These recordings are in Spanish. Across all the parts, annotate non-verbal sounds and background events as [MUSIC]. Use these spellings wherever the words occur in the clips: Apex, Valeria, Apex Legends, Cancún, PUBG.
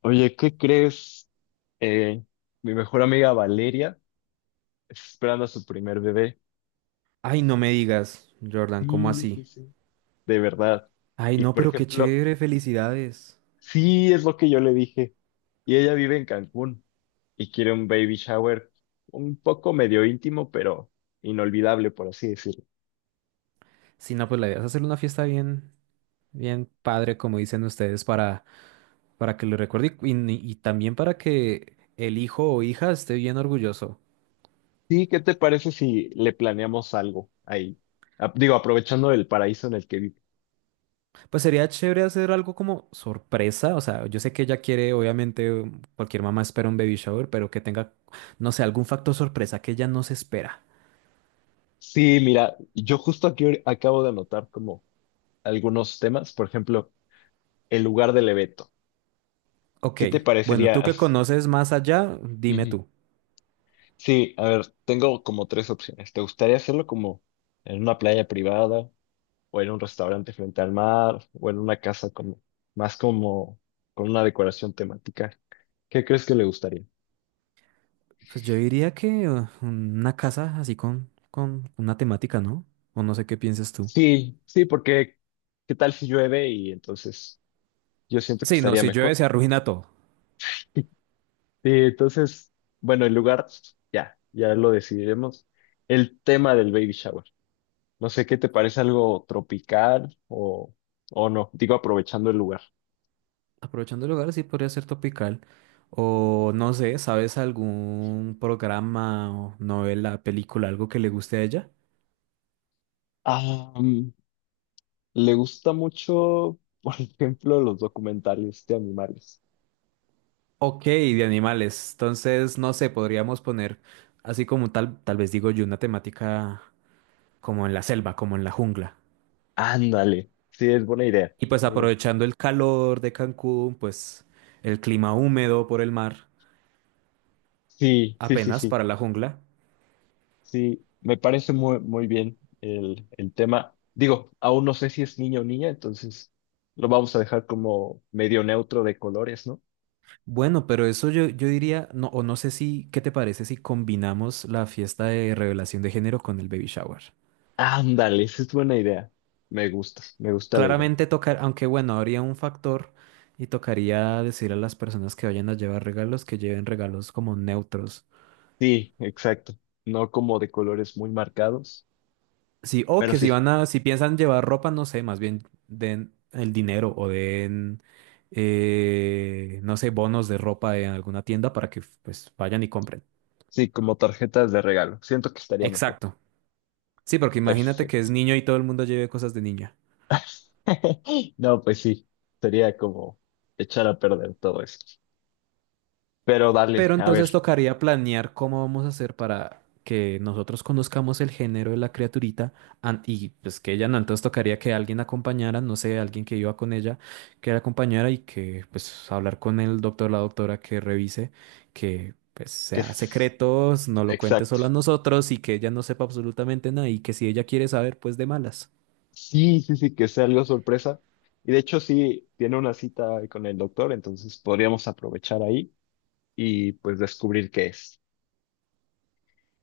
Oye, ¿qué crees? Eh, mi mejor amiga Valeria está esperando a su primer bebé. Ay, no me digas, Jordan, ¿cómo Sí, sí, así? sí. De verdad. Ay, Y no, por pero qué ejemplo, chévere, felicidades. sí es lo que yo le dije. Y ella vive en Cancún y quiere un baby shower un poco medio íntimo, pero inolvidable, por así decirlo. Si no, pues la idea es hacer una fiesta bien, bien padre, como dicen ustedes, para que lo recuerde y también para que el hijo o hija esté bien orgulloso. Sí, ¿qué te parece si le planeamos algo ahí? Digo, aprovechando el paraíso en el que vive. Pues sería chévere hacer algo como sorpresa, o sea, yo sé que ella quiere, obviamente, cualquier mamá espera un baby shower, pero que tenga, no sé, algún factor sorpresa que ella no se espera. Sí, mira, yo justo aquí acabo de anotar como algunos temas, por ejemplo. El lugar del evento. Ok, ¿Qué te bueno, parecería? tú que conoces más allá, dime Ujú. tú. Sí, a ver, tengo como tres opciones. ¿Te gustaría hacerlo como en una playa privada o en un restaurante frente al mar o en una casa como más como con una decoración temática? ¿Qué crees que le gustaría? Pues yo diría que una casa así con una temática, ¿no? O no sé qué piensas tú. Sí, sí, porque ¿qué tal si llueve y entonces yo siento que Sí, no, estaría si llueve mejor? se arruina todo. [LAUGHS] Sí, entonces, bueno, el lugar ya lo decidiremos. El tema del baby shower. No sé, ¿qué te parece algo tropical o no? Digo, aprovechando el lugar. Aprovechando el lugar, sí podría ser topical. O no sé, ¿sabes algún programa o novela, película, algo que le guste a ella? Ah, mm, Le gusta mucho, [LAUGHS] por ejemplo, los documentales de animales. Ok, de animales. Entonces, no sé, podríamos poner así como tal, tal vez digo yo, una temática como en la selva, como en la jungla. Ándale, sí, es buena idea, Y pues buena idea. aprovechando el calor de Cancún, pues el clima húmedo por el mar. Sí, sí, sí, Apenas sí, para la jungla. sí, me parece muy, muy bien el tema. Digo, aún no sé si es niño o niña, entonces lo vamos a dejar como medio neutro de colores, ¿no? Bueno, pero eso yo diría, no, o no sé si, ¿qué te parece si combinamos la fiesta de revelación de género con el baby shower? Ándale, esa es buena idea. Me gusta la idea. Claramente tocar, aunque bueno, habría un factor y tocaría decir a las personas que vayan a llevar regalos que lleven regalos como neutros. Sí, exacto. No como de colores muy marcados, Sí, o pero que si sí, van a, si piensan llevar ropa, no sé, más bien den el dinero o den, no sé, bonos de ropa en alguna tienda para que pues vayan y compren. sí, como tarjetas de regalo. Siento que estaría mejor. Exacto. Sí, porque Pero imagínate que es [LAUGHS] niño y todo el mundo lleve cosas de niña. no, pues sí, sería como echar a perder todo esto. Pero dale, Pero a entonces ver, tocaría planear cómo vamos a hacer para que nosotros conozcamos el género de la criaturita y pues que ella no, entonces tocaría que alguien acompañara, no sé, alguien que iba con ella, que la acompañara y que pues hablar con el doctor, la doctora que revise, que pues que sea es secretos, no lo cuente exacto. solo a nosotros y que ella no sepa absolutamente nada y que si ella quiere saber, pues de malas. Sí, sí, sí, que sea algo sorpresa. Y de hecho, sí, tiene una cita con el doctor, entonces podríamos aprovechar ahí y pues descubrir qué es.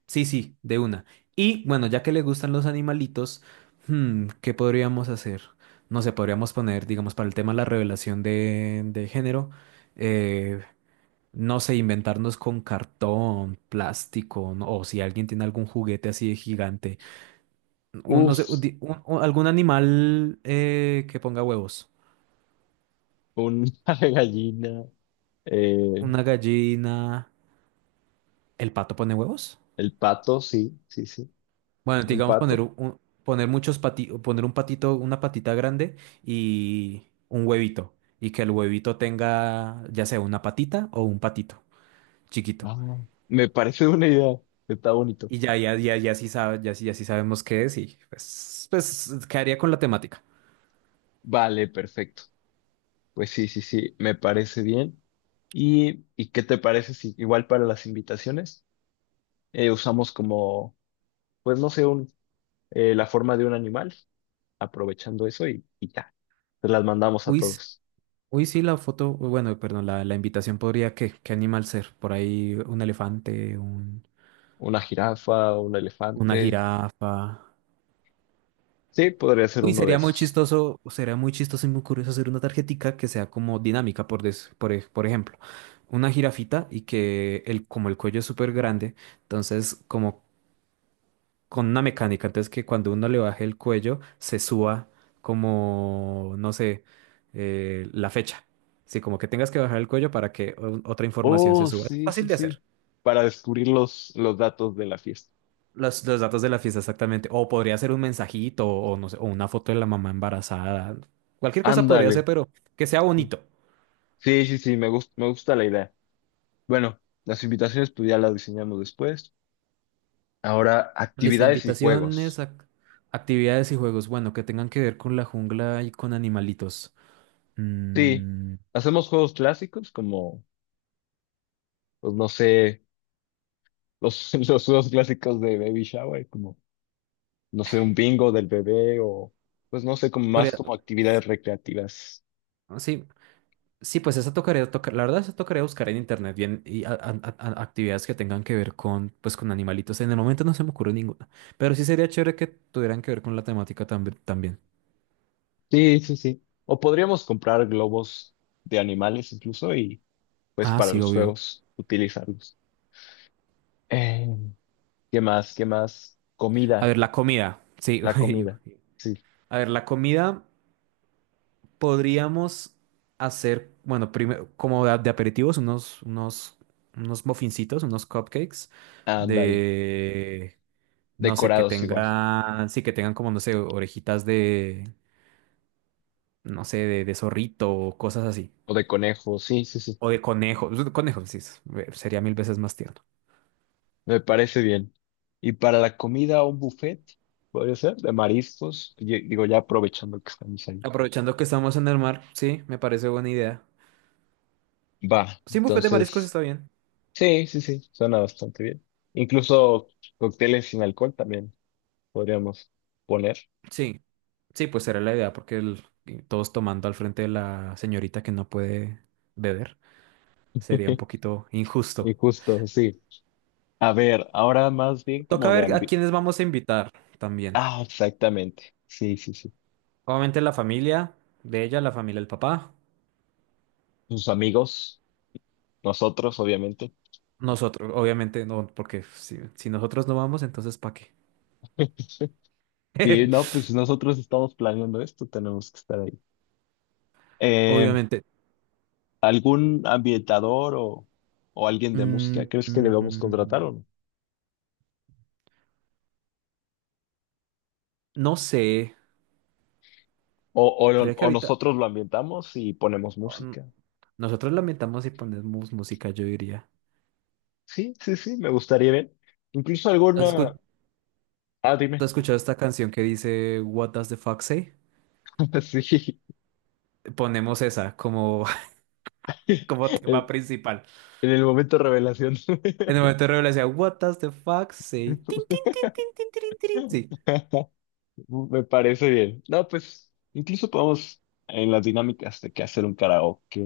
Sí, sí, de una. Y bueno, ya que le gustan los animalitos, ¿qué podríamos hacer? No sé, podríamos poner, digamos, para el tema de la revelación de género, eh, no sé, inventarnos con cartón, plástico, o si alguien tiene algún juguete así de gigante, no sé, un Uf, di- un- algún animal que ponga huevos. una [LAUGHS] gallina, eh, Una gallina. ¿El pato pone huevos? el pato, sí, sí, sí. Bueno, Un digamos poner pato. Poner muchos pati, poner un patito, una patita grande y un huevito. Y que el huevito tenga ya sea una patita o un patito chiquito. No, me parece una idea. Está bonito. Y ya sí sabe, ya sí, ya sí sabemos qué es y pues, pues quedaría con la temática. Vale, perfecto. Pues sí, sí, sí, me parece bien. Y qué te parece si igual para las invitaciones usamos como, pues no sé, un, la forma de un animal, aprovechando eso y ya, se las mandamos a Uy, s- todos. uy, sí, la foto, uy, bueno, perdón, la invitación podría, ¿qué? ¿Qué animal ser? Por ahí un elefante, un, Una jirafa, un una elefante. jirafa. Sí, podría ser Uy, uno de esos. Sería muy chistoso y muy curioso hacer una tarjetica que sea como dinámica, por, des- por, ej- por ejemplo, una jirafita y que el, como el cuello es súper grande, entonces como con una mecánica, entonces que cuando uno le baje el cuello se suba como, no sé, la fecha. Sí, como que tengas que bajar el cuello para que otra información se Oh, suba. Es sí, fácil sí, de sí. hacer. Para descubrir los datos de la fiesta. Los datos de la fiesta, exactamente. O podría ser un mensajito, o no sé, o una foto de la mamá embarazada. Cualquier cosa podría ser, Ándale. pero que sea Sí, bonito. sí, sí, sí, me gusta la idea. Bueno, las invitaciones pues ya las diseñamos después. Ahora, Listo, actividades y invitaciones, juegos. Actividades y juegos. Bueno, que tengan que ver con la jungla y con animalitos. Sí, Mm, hacemos juegos clásicos como, pues no sé, los, [LAUGHS] los juegos clásicos de baby shower, como, no sé, un bingo del bebé o, pues no sé, como más podría- como actividades recreativas. sí, sí, pues esa tocaría, la verdad, esa tocaría buscar en internet bien y actividades que tengan que ver con, pues, con animalitos. En el momento no se me ocurre ninguna, pero sí sería chévere que tuvieran que ver con la temática también. Sí, sí, sí. O podríamos comprar globos de animales incluso y, pues, Ah, para sí, los obvio. juegos utilizarlos. Eh, ¿Qué más? ¿Qué más? A Comida, ver, la comida. Sí, la [LAUGHS] uy, comida. uy. Sí, A ver, la comida podríamos hacer, bueno, primero, como de aperitivos, unos muffincitos, unos cupcakes ándale. de, no sé, que Decorados igual. tengan, sí, que tengan como, no sé, orejitas de, no sé, de zorrito o cosas así. O de conejo, sí, sí, sí. O de conejo. Pues, Conejo, sí, sería mil veces más tierno. Me parece bien. Y para la comida, un buffet, podría ser, de mariscos. Digo, ya aprovechando que estamos ahí. Aprovechando que estamos en el mar, sí, me parece buena idea. Va, Sí, un bufete de mariscos entonces, está bien. sí, sí, sí, suena bastante bien. Incluso cócteles sin alcohol también podríamos poner. Sí. Sí, pues será la idea, porque todos tomando al frente de la señorita que no puede beber sería un [LAUGHS] poquito Y injusto. justo, sí. A ver, ahora más bien Toca como de ver a ambi... quiénes vamos a invitar también. Ah, exactamente. Sí, sí, sí. Obviamente la familia de ella, la familia del papá. Sus amigos, nosotros, obviamente. Nosotros, obviamente no, porque si, si nosotros no vamos, entonces ¿para qué? [LAUGHS] Sí, no, [LAUGHS] pues nosotros estamos planeando esto, tenemos que estar ahí. Eh, Obviamente. ¿Algún ambientador o alguien de Mm, música crees que debemos contratar o mm, no? no sé, O, creo que o ahorita nosotros lo ambientamos y ponemos oh, n- música. nosotros lamentamos y ponemos música, yo diría. Sí, sí, sí, me gustaría ver. Incluso ¿Has escu- alguna... Ah, ¿Has dime. escuchado esta canción que dice What does the fox say? [LAUGHS] Sí. Ponemos esa como, [LAUGHS] como [LAUGHS] tema En principal. El momento revelación. En el [LAUGHS] momento de revelación, what does the fuck say? Tin, tin, tin, tin, tirin, tirin. Sí. Me parece bien. No, pues incluso podemos en las dinámicas de que hacer un karaoke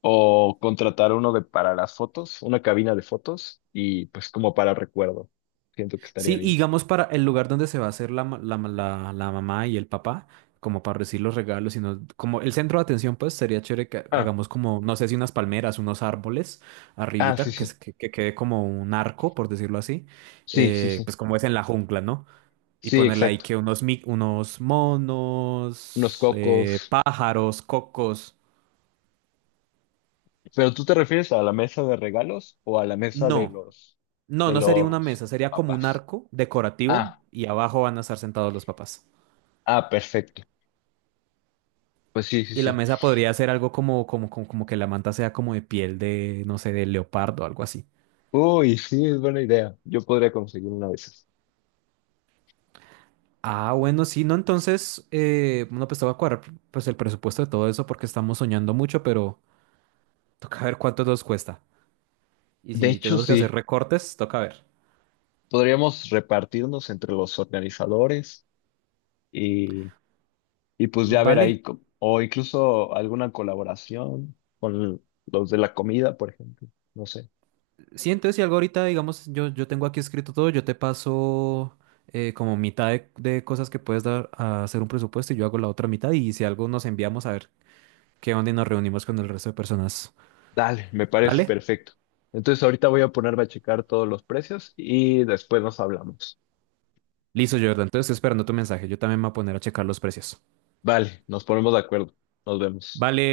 o contratar uno de para las fotos, una cabina de fotos y pues como para recuerdo. Siento que Sí, estaría y bien. digamos para el lugar donde se va a hacer la mamá y el papá, como para recibir los regalos, sino como el centro de atención, pues sería chévere que Ah, hagamos como, no sé si unas palmeras, unos árboles ah, sí, arribita, que, sí. Que quede como un arco, por decirlo así, Sí, sí, sí. pues como es en la jungla, ¿no? Y Sí, ponerle ahí exacto. que unos, unos Unos monos, cocos. pájaros, cocos. Pero ¿tú te refieres a la mesa de regalos o a la mesa No, no, de no sería una mesa, los sería como un papás? arco decorativo Ah, y abajo van a estar sentados los papás. ah, perfecto. Pues sí, sí, Y la sí. mesa podría ser algo como que la manta sea como de piel de, no sé, de leopardo o algo así. Uy, sí, es buena idea. Yo podría conseguir una de esas. Ah, bueno, sí, no, entonces, bueno, pues te voy a cuadrar pues el presupuesto de todo eso porque estamos soñando mucho, pero toca ver cuánto nos cuesta. Y De si hecho, tenemos que hacer sí. recortes, toca ver. Podríamos repartirnos entre los organizadores y Y pues ya ver Vale, ahí, o incluso alguna colaboración con los de la comida, por ejemplo. No sé. sí, entonces si algo ahorita, digamos, yo tengo aquí escrito todo, yo te paso como mitad de cosas que puedes dar a hacer un presupuesto y yo hago la otra mitad y si algo nos enviamos a ver qué onda y nos reunimos con el resto de personas. Dale, me parece ¿Vale? perfecto. Entonces ahorita voy a ponerme a checar todos los precios y después nos hablamos. Listo, Jordan. Entonces estoy esperando tu mensaje. Yo también me voy a poner a checar los precios. Vale, nos ponemos de acuerdo. Nos vemos. Vale.